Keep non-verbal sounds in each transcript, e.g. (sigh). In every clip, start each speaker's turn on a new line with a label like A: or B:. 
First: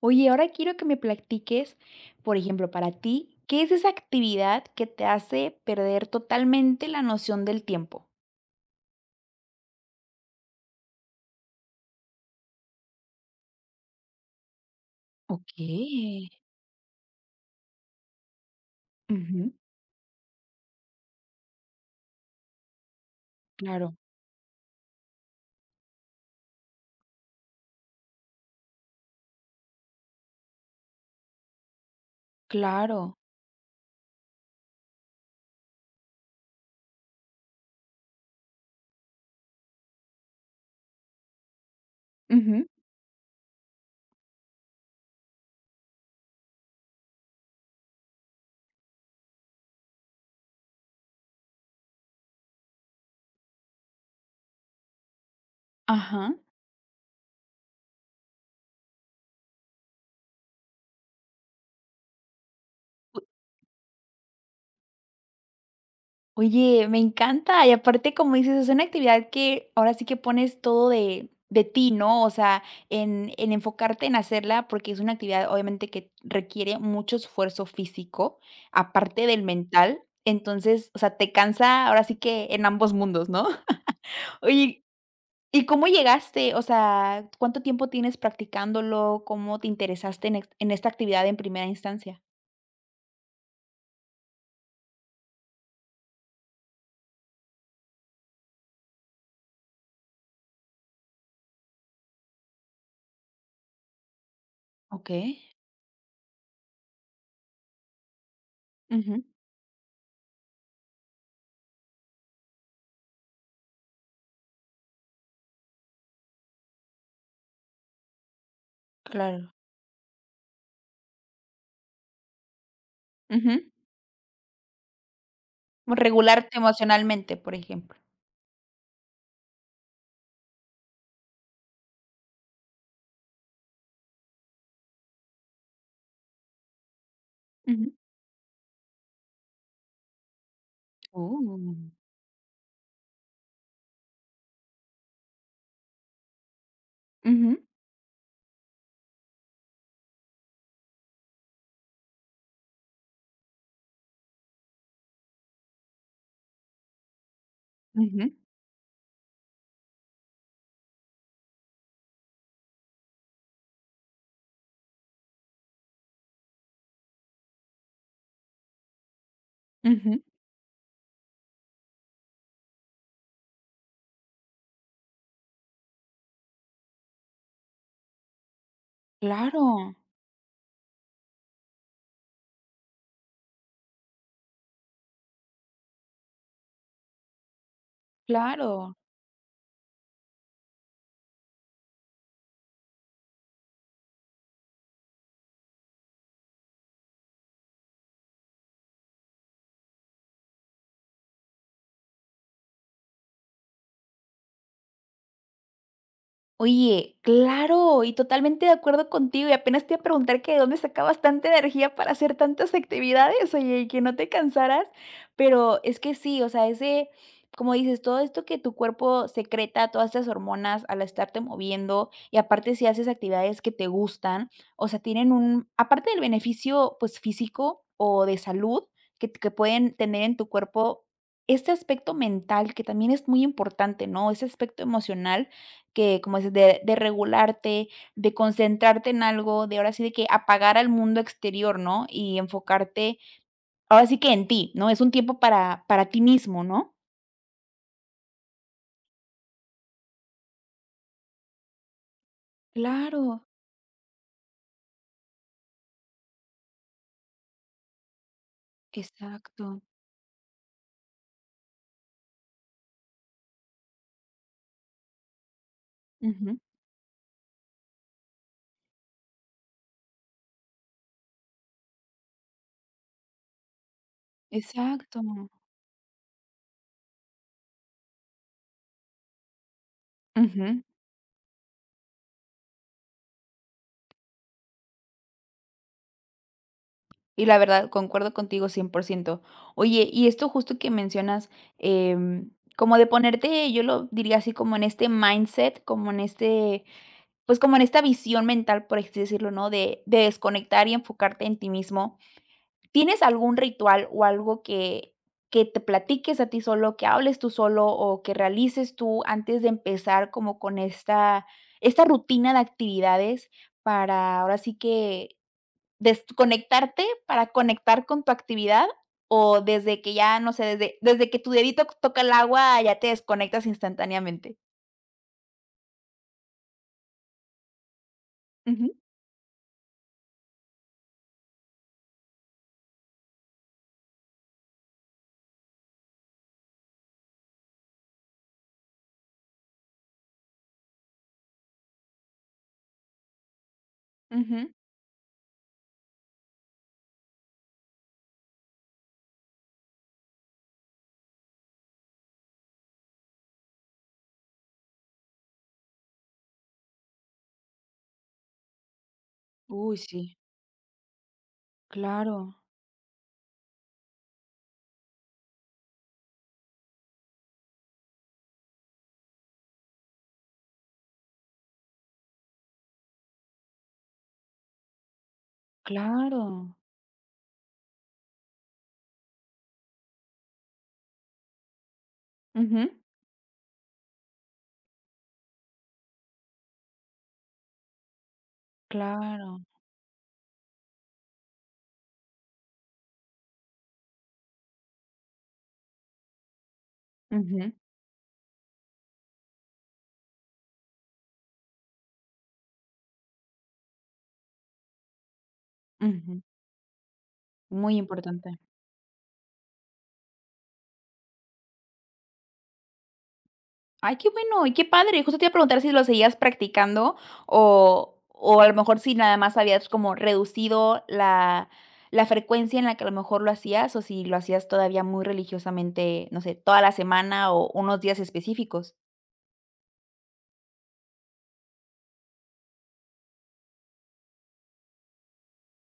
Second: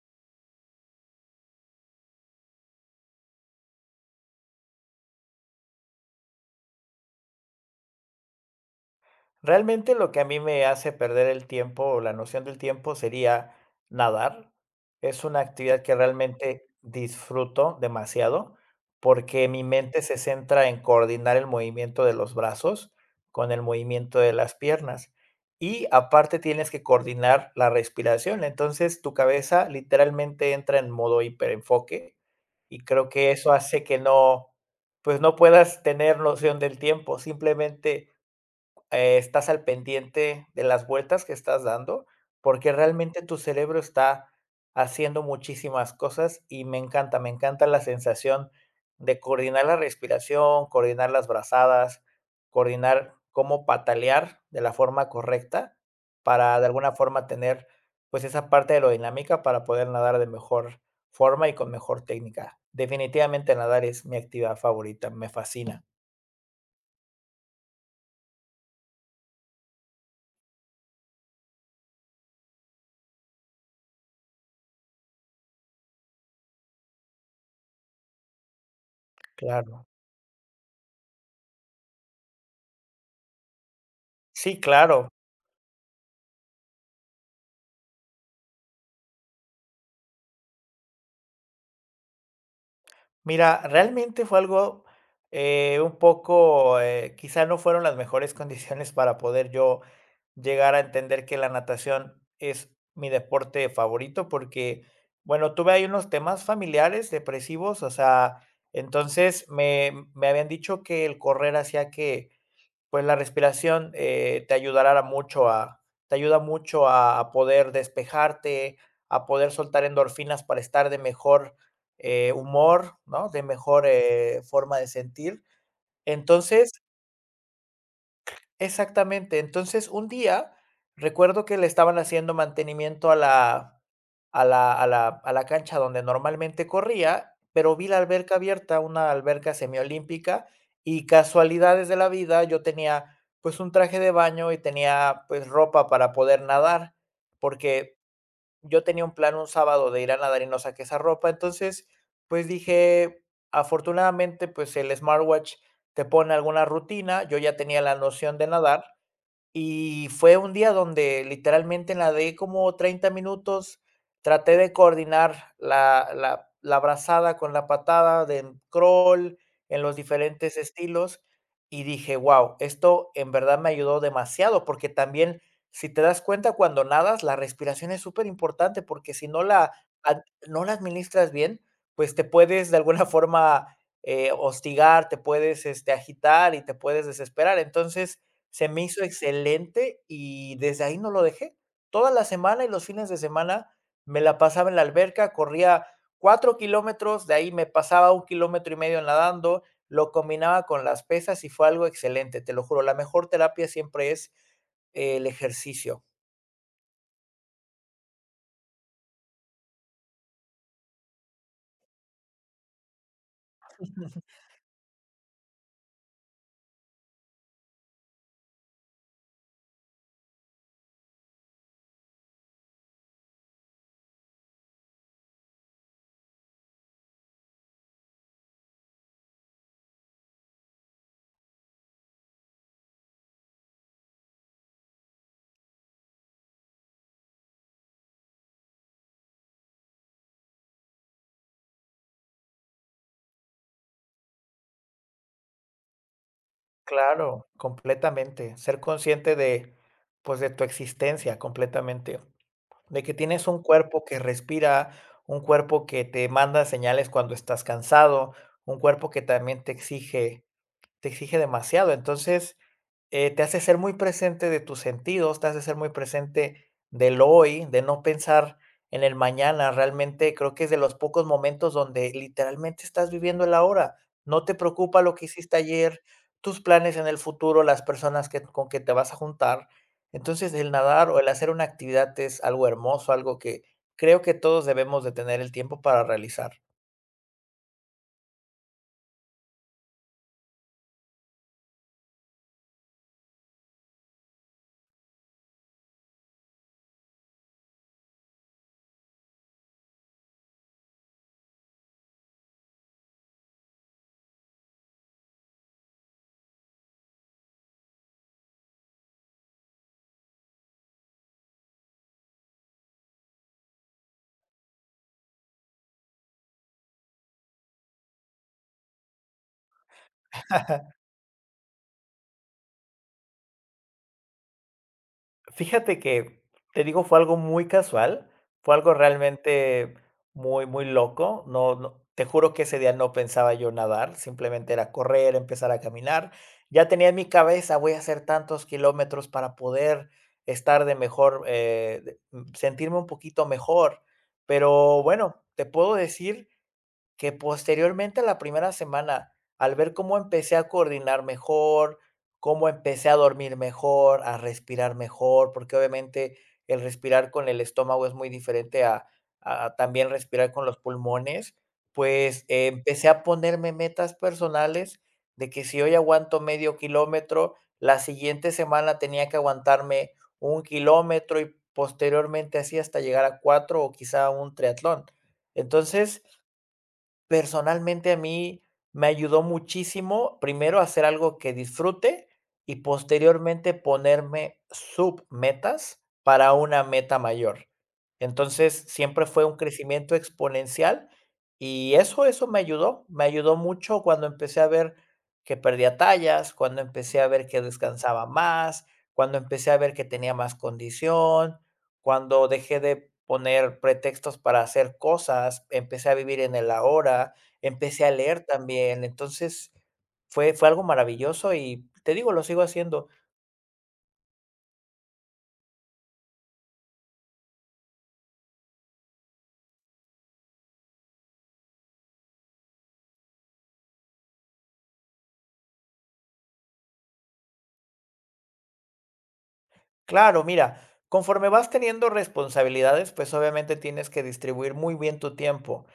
A: Oye, ahora quiero que me platiques, por ejemplo, para ti, ¿qué es esa actividad que te hace perder totalmente la noción del tiempo?
B: Realmente lo que a mí me hace perder el tiempo o la noción del tiempo sería nadar. Es una actividad que
A: Okey.
B: realmente disfruto demasiado porque
A: Ujú,
B: mi mente se centra en coordinar el movimiento de los brazos con el
A: claro,
B: movimiento de las piernas. Y aparte tienes que coordinar la respiración. Entonces tu cabeza literalmente entra en modo hiperenfoque y creo
A: claro.
B: que eso hace que no, pues no puedas tener noción del tiempo. Simplemente estás al pendiente de las vueltas que estás dando,
A: Ujú,
B: porque realmente tu cerebro está haciendo muchísimas cosas y me encanta la sensación de coordinar la respiración, coordinar las brazadas, coordinar cómo patalear de la forma correcta
A: ajá.
B: para de alguna forma tener pues esa parte aerodinámica para poder nadar de mejor forma y con mejor técnica. Definitivamente nadar es mi actividad favorita, me fascina.
A: Oye, me encanta. Y aparte, como dices, es una actividad que ahora sí que pones todo de ti, ¿no? O sea, en enfocarte en hacerla, porque es una actividad obviamente que requiere mucho esfuerzo físico, aparte del
B: Claro.
A: mental. Entonces, o sea, te cansa ahora sí que en ambos mundos, ¿no? (laughs)
B: Sí,
A: Oye,
B: claro.
A: ¿y cómo llegaste? O sea, ¿cuánto tiempo tienes practicándolo? ¿Cómo te interesaste en, en esta actividad en primera instancia?
B: Mira, realmente fue algo, un poco, quizá no fueron las mejores condiciones para poder yo llegar a entender que la natación es mi deporte favorito, porque,
A: Ok.
B: bueno, tuve ahí unos temas familiares depresivos, o sea,
A: Ujú,
B: entonces me habían dicho que el correr hacía que pues la respiración, te ayuda mucho a poder despejarte, a
A: claro.
B: poder soltar endorfinas para estar de mejor, humor, ¿no? De
A: Ujú.
B: mejor, forma de sentir.
A: Regularte
B: Entonces.
A: emocionalmente, por ejemplo.
B: Exactamente. Entonces, un día recuerdo que le estaban haciendo mantenimiento a la cancha donde normalmente corría, pero vi
A: Ujú.
B: la alberca abierta, una alberca semiolímpica, y casualidades
A: Oh.
B: de la vida, yo tenía, pues, un traje de baño y tenía, pues, ropa para poder nadar,
A: Ujú,
B: porque yo tenía un plan un sábado de ir a nadar y no saqué esa ropa. Entonces, pues, dije, afortunadamente, pues, el smartwatch te pone alguna rutina, yo ya tenía la
A: ujú,
B: noción de nadar y fue un día donde literalmente nadé como 30 minutos, traté de coordinar la brazada con la patada de crawl en los
A: ujú.
B: diferentes estilos, y dije: "Wow, esto en verdad me ayudó demasiado", porque también, si te das cuenta, cuando nadas, la respiración es súper importante porque si no la
A: Claro,
B: ad no la administras bien, pues te puedes de alguna (laughs) forma, hostigar, te puedes, agitar y te puedes desesperar. Entonces, se me
A: claro.
B: hizo excelente y desde ahí no lo dejé. Toda la semana y los fines de semana me la pasaba en la alberca, corría 4 kilómetros, de ahí me pasaba 1 kilómetro y medio nadando, lo combinaba con las pesas y fue algo excelente, te lo juro. La mejor terapia siempre es el ejercicio.
A: Oye, claro, y totalmente de acuerdo contigo, y apenas te iba a preguntar que de dónde sacabas tanta energía para hacer tantas actividades, oye, y que no te cansaras, pero es que sí, o sea, ese, como dices, todo esto que tu cuerpo secreta, todas estas hormonas al estarte moviendo, y aparte si haces actividades que te gustan, o sea, tienen un, aparte del beneficio, pues, físico o de salud que pueden tener en tu cuerpo, este aspecto mental que también es muy importante, ¿no? Ese aspecto emocional que, como dices, de regularte, de concentrarte en algo, de ahora sí de que apagar al mundo exterior, ¿no? Y enfocarte, ahora sí que en ti, ¿no? Es un tiempo para ti mismo, ¿no?
B: Claro, completamente. Ser consciente de, pues, de tu existencia completamente. De que
A: Claro,
B: tienes un cuerpo que respira, un cuerpo que te manda señales cuando estás cansado, un cuerpo que también
A: exacto.
B: te exige demasiado. Entonces, te hace ser muy presente de tus sentidos, te hace ser muy
A: Ujú.
B: presente del hoy, de no pensar en el mañana. Realmente creo que es de los pocos momentos donde literalmente estás viviendo el ahora. No te preocupa lo
A: Exacto.
B: que hiciste ayer, tus planes en el futuro, las personas que, con que te vas a juntar. Entonces, el
A: Ujú.
B: nadar o el hacer una actividad es algo hermoso, algo que creo que todos debemos de tener el tiempo para realizar.
A: Y la verdad, concuerdo contigo 100%. Oye, y esto justo que mencionas, em, como de ponerte, yo lo diría así como en este mindset, como en este pues, como en esta visión mental, por así decirlo, ¿no? De desconectar y enfocarte en ti mismo, ¿tienes algún ritual o algo que te platiques a ti solo, que hables tú solo o que realices tú antes de empezar como con esta rutina de actividades para, ahora sí que, desconectarte para conectar con tu actividad? O desde que ya, no sé, desde que tu dedito toca el agua, ya te desconectas instantáneamente.
B: Fíjate que, te digo, fue algo muy casual, fue
A: Ujú,
B: algo realmente muy, muy loco. No, no, te juro que ese día no pensaba yo nadar, simplemente era correr, empezar a caminar. Ya tenía en mi cabeza, voy a hacer tantos kilómetros para poder estar de mejor, sentirme un poquito mejor.
A: ujú.
B: Pero bueno, te puedo decir que posteriormente a la primera semana, al ver cómo empecé a coordinar mejor, cómo empecé a dormir mejor, a respirar mejor, porque obviamente el respirar con el estómago es muy diferente a
A: Uy,
B: también
A: sí,
B: respirar con los pulmones, pues
A: claro.
B: empecé a ponerme metas personales de que si hoy aguanto medio kilómetro, la siguiente semana tenía que aguantarme 1 kilómetro y posteriormente así hasta llegar a cuatro o quizá un triatlón. Entonces,
A: Claro.
B: personalmente, a mí me ayudó muchísimo, primero, a hacer algo que disfrute y
A: Ujú.
B: posteriormente ponerme submetas para una meta mayor. Entonces, siempre fue un
A: Claro.
B: crecimiento exponencial y eso me ayudó mucho cuando empecé a ver que perdía tallas, cuando empecé a ver que
A: Ujú,
B: descansaba más, cuando empecé a ver que tenía más condición, cuando dejé de poner pretextos para hacer cosas, empecé a vivir
A: ujú,
B: en el ahora,
A: muy
B: empecé a leer
A: importante.
B: también. Entonces, fue algo maravilloso y te digo, lo sigo haciendo.
A: Ay, qué bueno y qué padre. Justo te iba a preguntar si lo seguías practicando o o a lo mejor si nada más habías como reducido la frecuencia en la que a lo mejor lo hacías o si lo hacías todavía muy religiosamente, no sé, toda la semana o unos días específicos.
B: Claro, mira, conforme vas teniendo responsabilidades, pues obviamente tienes que distribuir muy bien tu tiempo,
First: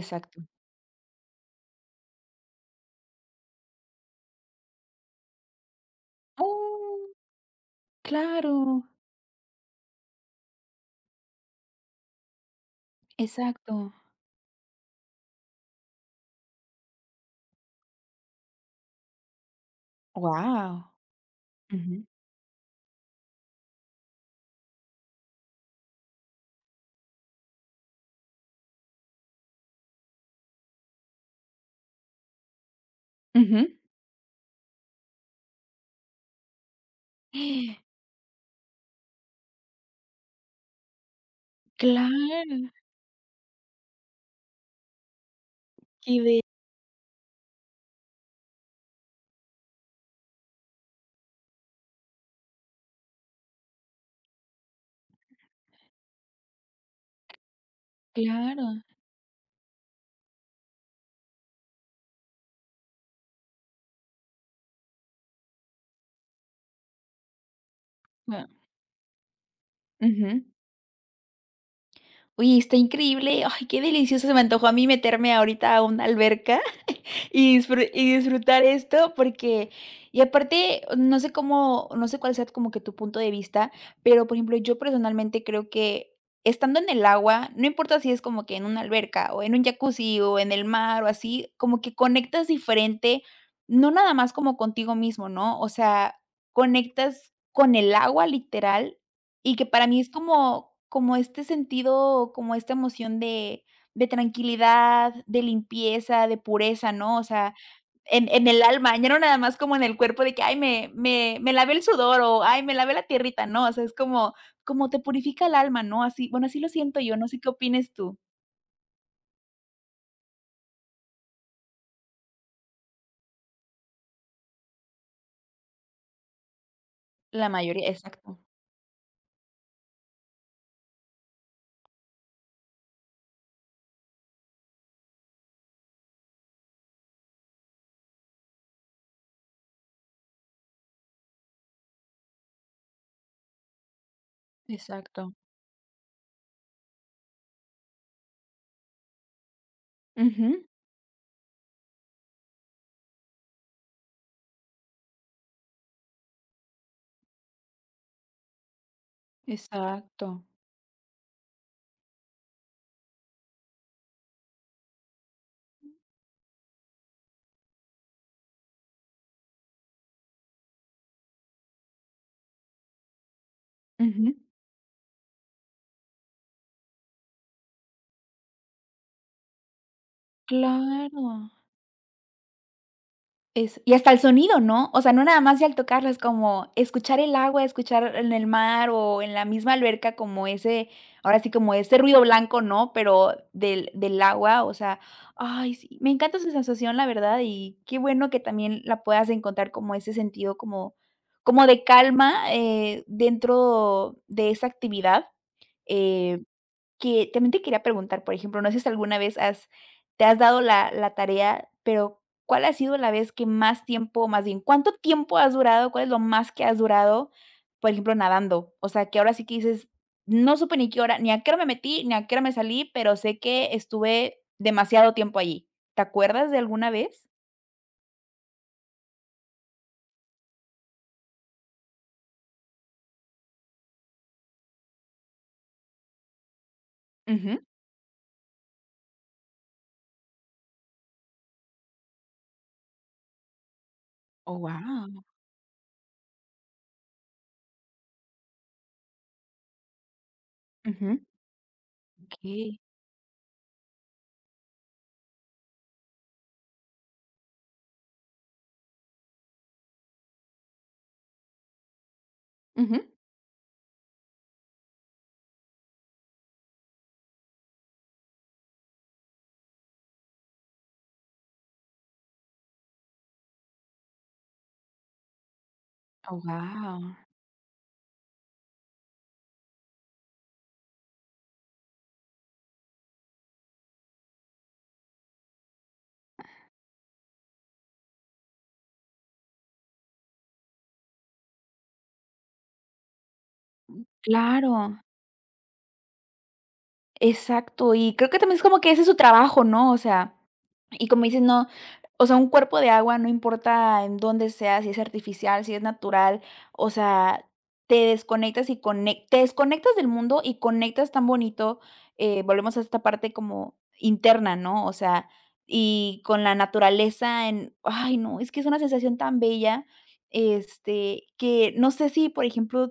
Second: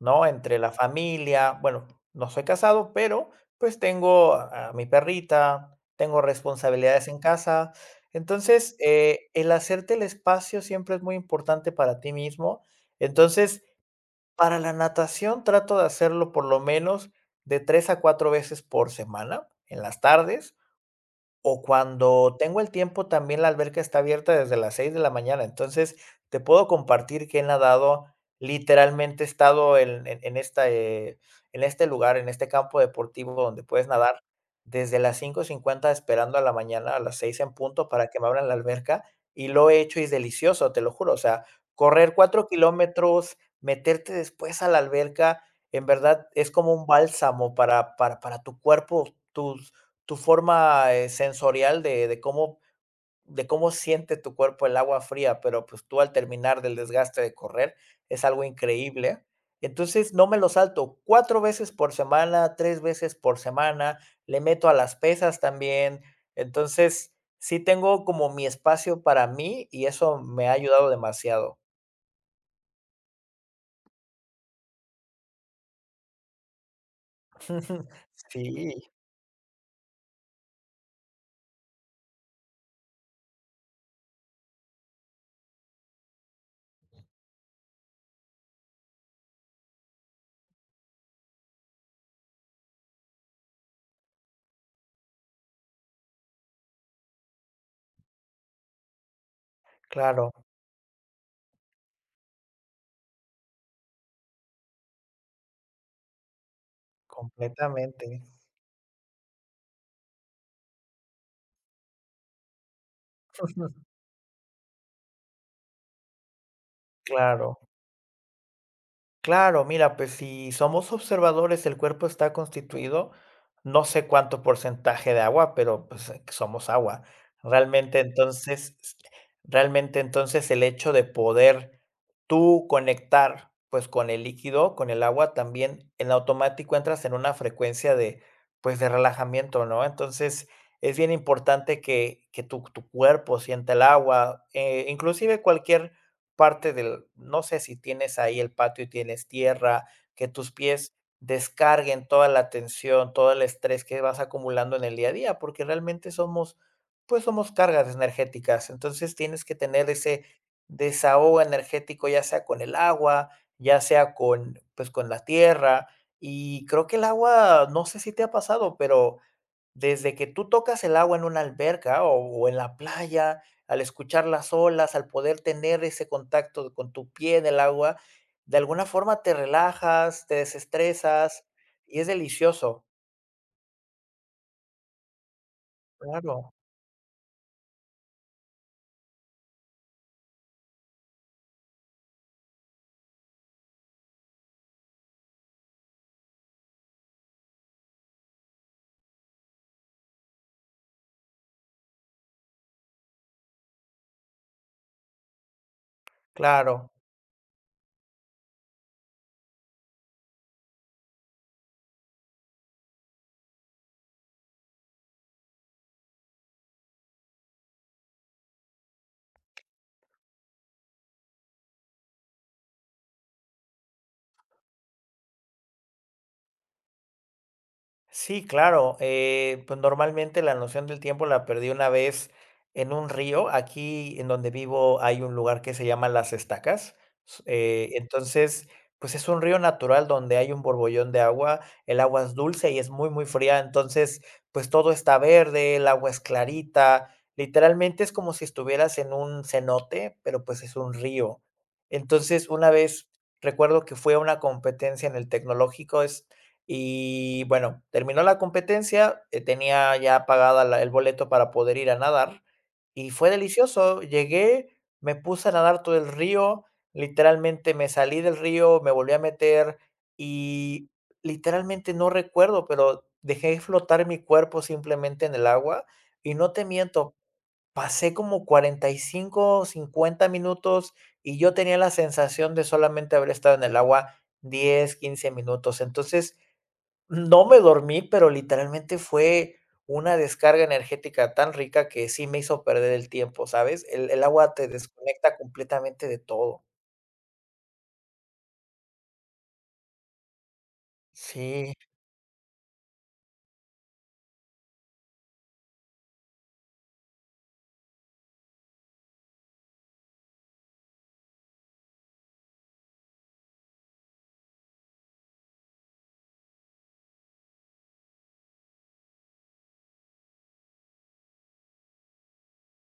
B: ¿no? Entre la familia, bueno, no soy casado, pero pues tengo a mi perrita, tengo responsabilidades
A: Oh,
B: en casa. Entonces,
A: claro,
B: el hacerte el espacio siempre es muy importante para ti mismo. Entonces,
A: exacto.
B: para la natación trato de hacerlo por lo menos de 3 a 4 veces por semana, en las tardes.
A: Wow.
B: O
A: Ujú,
B: cuando tengo el tiempo, también la alberca está abierta desde las 6 de la mañana. Entonces, te puedo compartir que he nadado, literalmente he estado en esta, en este lugar, en este campo deportivo
A: ujú.
B: donde puedes nadar desde las 5:50 esperando a la mañana, a las 6 en punto
A: (gasps)
B: para que me abran la alberca, y lo he hecho y es delicioso, te lo juro. O sea, correr 4
A: Claro.
B: kilómetros, meterte después a la alberca, en
A: Qué
B: verdad
A: be
B: es como un bálsamo para tu cuerpo, tus tu forma, sensorial de cómo siente tu cuerpo el agua fría, pero, pues, tú al terminar del desgaste de correr, es algo
A: Claro.
B: increíble. Entonces, no me lo salto, 4 veces por semana, 3 veces por semana, le meto a las pesas también. Entonces, sí tengo como mi
A: Ah,
B: espacio para mí, y eso
A: ujú.
B: me ha ayudado demasiado.
A: Oye, está increíble. Ay, qué delicioso, se me antojó a mí meterme ahorita a una alberca. Y disfru
B: (laughs)
A: y disfrutar
B: Sí,
A: esto porque y aparte, no sé cómo no sé cuál sea como que tu punto de vista, pero, por ejemplo, yo personalmente creo que estando en el agua, no importa si es como que en una alberca, o en un jacuzzi, o en el mar, o así, como que conectas diferente, no nada más como contigo mismo, ¿no? O sea, conectas con el agua, literal, y que para mí es
B: claro,
A: como como este sentido, como esta emoción de tranquilidad, de limpieza, de pureza, ¿no? O sea,
B: completamente.
A: en el alma, ya no nada más como en el cuerpo de que: "Ay, me lavé el sudor", o: "Ay, me lavé la tierrita", ¿no? O
B: (laughs)
A: sea, es como como te purifica el alma, ¿no? Así, bueno, así lo siento yo, no sé qué
B: Claro.
A: opines tú.
B: Claro, mira, pues si somos observadores, el cuerpo está constituido, no sé cuánto porcentaje de agua, pero pues somos agua.
A: La mayoría
B: Realmente
A: exacto,
B: entonces, realmente entonces el hecho de poder tú conectar pues con el líquido, con el agua, también en automático entras en una frecuencia de pues de relajamiento, ¿no? Entonces es bien importante que tu cuerpo sienta el agua,
A: exacto.
B: inclusive cualquier parte del no sé si tienes ahí el patio y tienes tierra, que tus
A: Ujú,
B: pies descarguen toda la tensión, todo el estrés que vas acumulando en el día a día, porque realmente somos, pues somos cargas energéticas. Entonces tienes que tener ese
A: exacto.
B: desahogo energético, ya sea con el agua, ya sea con, pues con la tierra. Y creo que el agua, no sé si te ha pasado, pero desde que tú tocas el agua en una alberca o en la playa, al escuchar
A: Ujú.
B: las olas, al poder tener ese contacto con tu pie en el agua, de alguna forma te relajas, te
A: Claro.
B: desestresas y es delicioso.
A: Es y hasta el sonido, ¿no? O sea, no nada más ya al tocarlas,
B: Claro,
A: como escuchar el agua, escuchar en el mar o en la misma alberca como ese, ahora sí, como ese ruido blanco, ¿no? Pero del agua, o sea, ay, sí, me encanta esa sensación, la verdad, y qué bueno que también la puedas encontrar como ese sentido como como de calma, dentro de esa actividad, eh
B: claro.
A: que también te quería preguntar, por ejemplo, no sé si alguna vez has te has dado la tarea, pero, ¿cuál ha sido la vez que más tiempo, más bien, cuánto tiempo has durado? ¿Cuál es lo más que has durado, por ejemplo, nadando? O sea, que ahora sí que dices: "No supe ni qué hora ni a qué hora me metí, ni a qué hora me salí, pero sé que estuve demasiado tiempo allí". ¿Te acuerdas de alguna vez?
B: Sí, claro. Pues normalmente la noción del tiempo la perdí una vez en un río. Aquí en donde vivo hay un lugar que se llama Las Estacas.
A: Ujú.
B: Entonces, pues es un río natural donde hay un borbollón de agua. El agua es dulce y es muy, muy fría. Entonces,
A: Oh,
B: pues todo está
A: guau.
B: verde, el agua es clarita. Literalmente es como si estuvieras en un cenote, pero pues es un
A: Ujú.
B: río. Entonces, una
A: Okey.
B: vez recuerdo que fue a una competencia en el tecnológico. Y bueno, terminó la competencia, tenía ya pagada la el boleto para poder ir a nadar,
A: Ujú.
B: y fue delicioso. Llegué, me puse a nadar todo el río, literalmente me salí del río, me volví a meter, y literalmente no recuerdo, pero dejé flotar mi cuerpo simplemente en el agua, y
A: Oh,
B: no te
A: guau.
B: miento, pasé como 45-50 minutos, y yo tenía la sensación de solamente haber estado en el agua 10-15 minutos. Entonces no me dormí, pero literalmente fue una descarga energética tan rica que sí me hizo perder el tiempo, ¿sabes? El agua te
A: Claro.
B: desconecta completamente de todo.
A: Exacto, y creo que también es como que ese es su trabajo, ¿no? O sea, y como dices, no,
B: Sí,
A: o sea, un cuerpo de agua, no importa en dónde sea, si es artificial, si es natural, o sea, te desconectas y conec te desconectas del mundo y conectas tan bonito, volvemos a esta parte como interna, ¿no? O sea, y con la naturaleza en ay, no, es que es una sensación tan bella, este, que no sé si, por ejemplo,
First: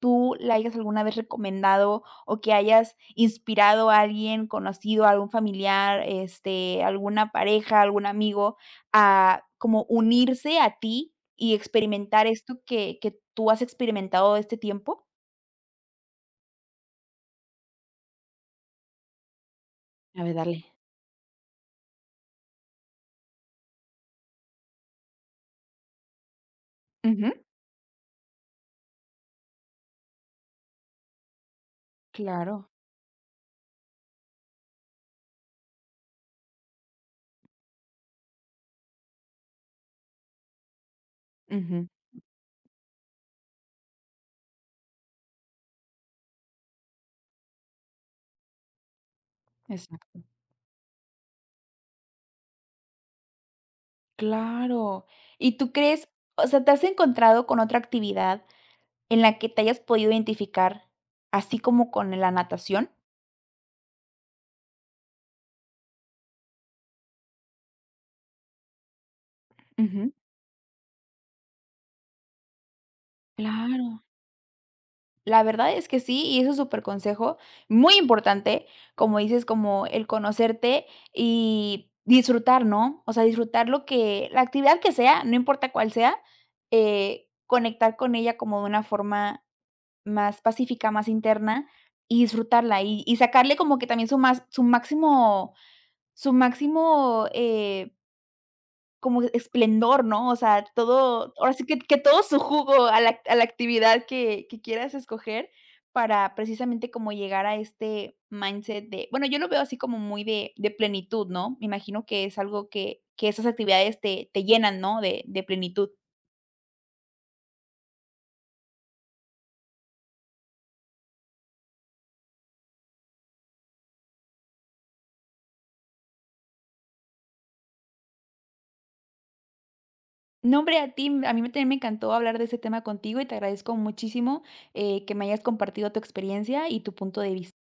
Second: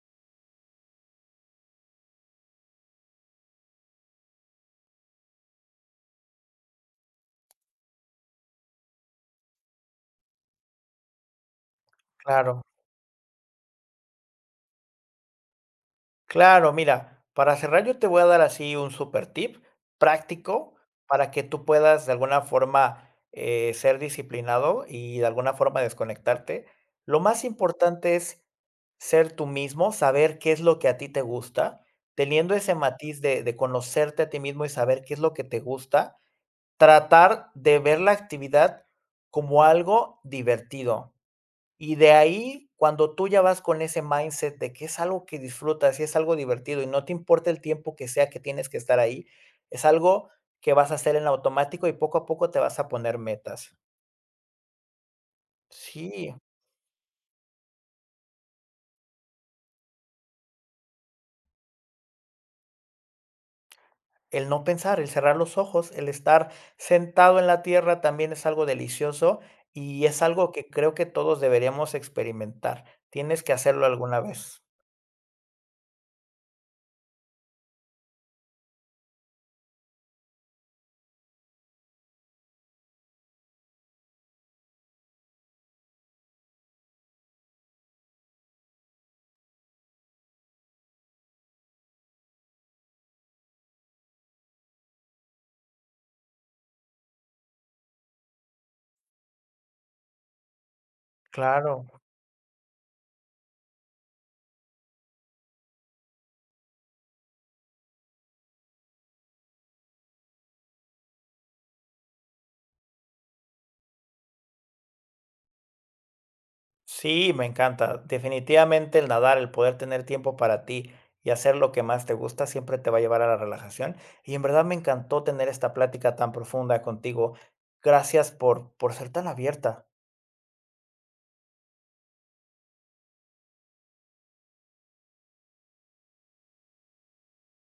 A: tú la hayas alguna vez recomendado o que hayas inspirado a alguien conocido, a algún familiar, este, alguna pareja, algún amigo, a como unirse a ti y experimentar esto
B: claro.
A: que tú has experimentado este tiempo?
B: Claro, mira, para cerrar yo te voy a dar así un super tip
A: A ver, dale.
B: práctico para que tú puedas de alguna forma ser disciplinado y de alguna forma desconectarte. Lo
A: Ujú,
B: más importante es ser tú mismo, saber qué es lo que a ti te gusta, teniendo
A: claro.
B: ese matiz de conocerte a ti mismo y saber qué es lo que te gusta, tratar de ver la actividad como algo divertido
A: Ujú,
B: y de ahí, cuando tú ya vas con ese mindset de que es algo que disfrutas y es algo divertido y no te importa el tiempo que sea que tienes que estar ahí, es
A: exacto.
B: algo que vas a hacer en automático y poco a poco te vas a poner metas.
A: Claro. ¿Y tú crees?
B: Sí,
A: O sea, ¿te has encontrado con otra actividad en la que te hayas podido identificar, así como con la natación?
B: el no pensar, el cerrar los ojos, el estar sentado en la tierra también es algo delicioso y
A: Ujú.
B: es algo que creo que todos deberíamos experimentar. Tienes que hacerlo
A: Claro.
B: alguna vez.
A: La verdad es que sí, y es un súper consejo muy importante, como dices, como el conocerte y disfrutar, ¿no? O sea, disfrutar lo que la actividad que sea, no importa cuál sea, conectar con ella como de una forma más pacífica, más interna y disfrutarla y sacarle como que también su más su máximo, como esplendor, ¿no? O sea, todo, ahora sí
B: Claro.
A: que todo su jugo a la actividad que quieras escoger para precisamente como llegar a este mindset de bueno, yo lo veo así como muy de plenitud, ¿no? Me imagino que es algo que esas actividades te llenan, ¿no? De plenitud.
B: Sí, me encanta. Definitivamente el nadar, el poder tener tiempo para ti y hacer lo que más te gusta, siempre te va a llevar a la relajación. Y en verdad me encantó tener esta plática tan profunda contigo. Gracias por ser tan abierta.
A: No, hombre, a ti, a mí también me encantó hablar de este tema contigo y te agradezco muchísimo, que me hayas compartido tu experiencia y tu punto de vista.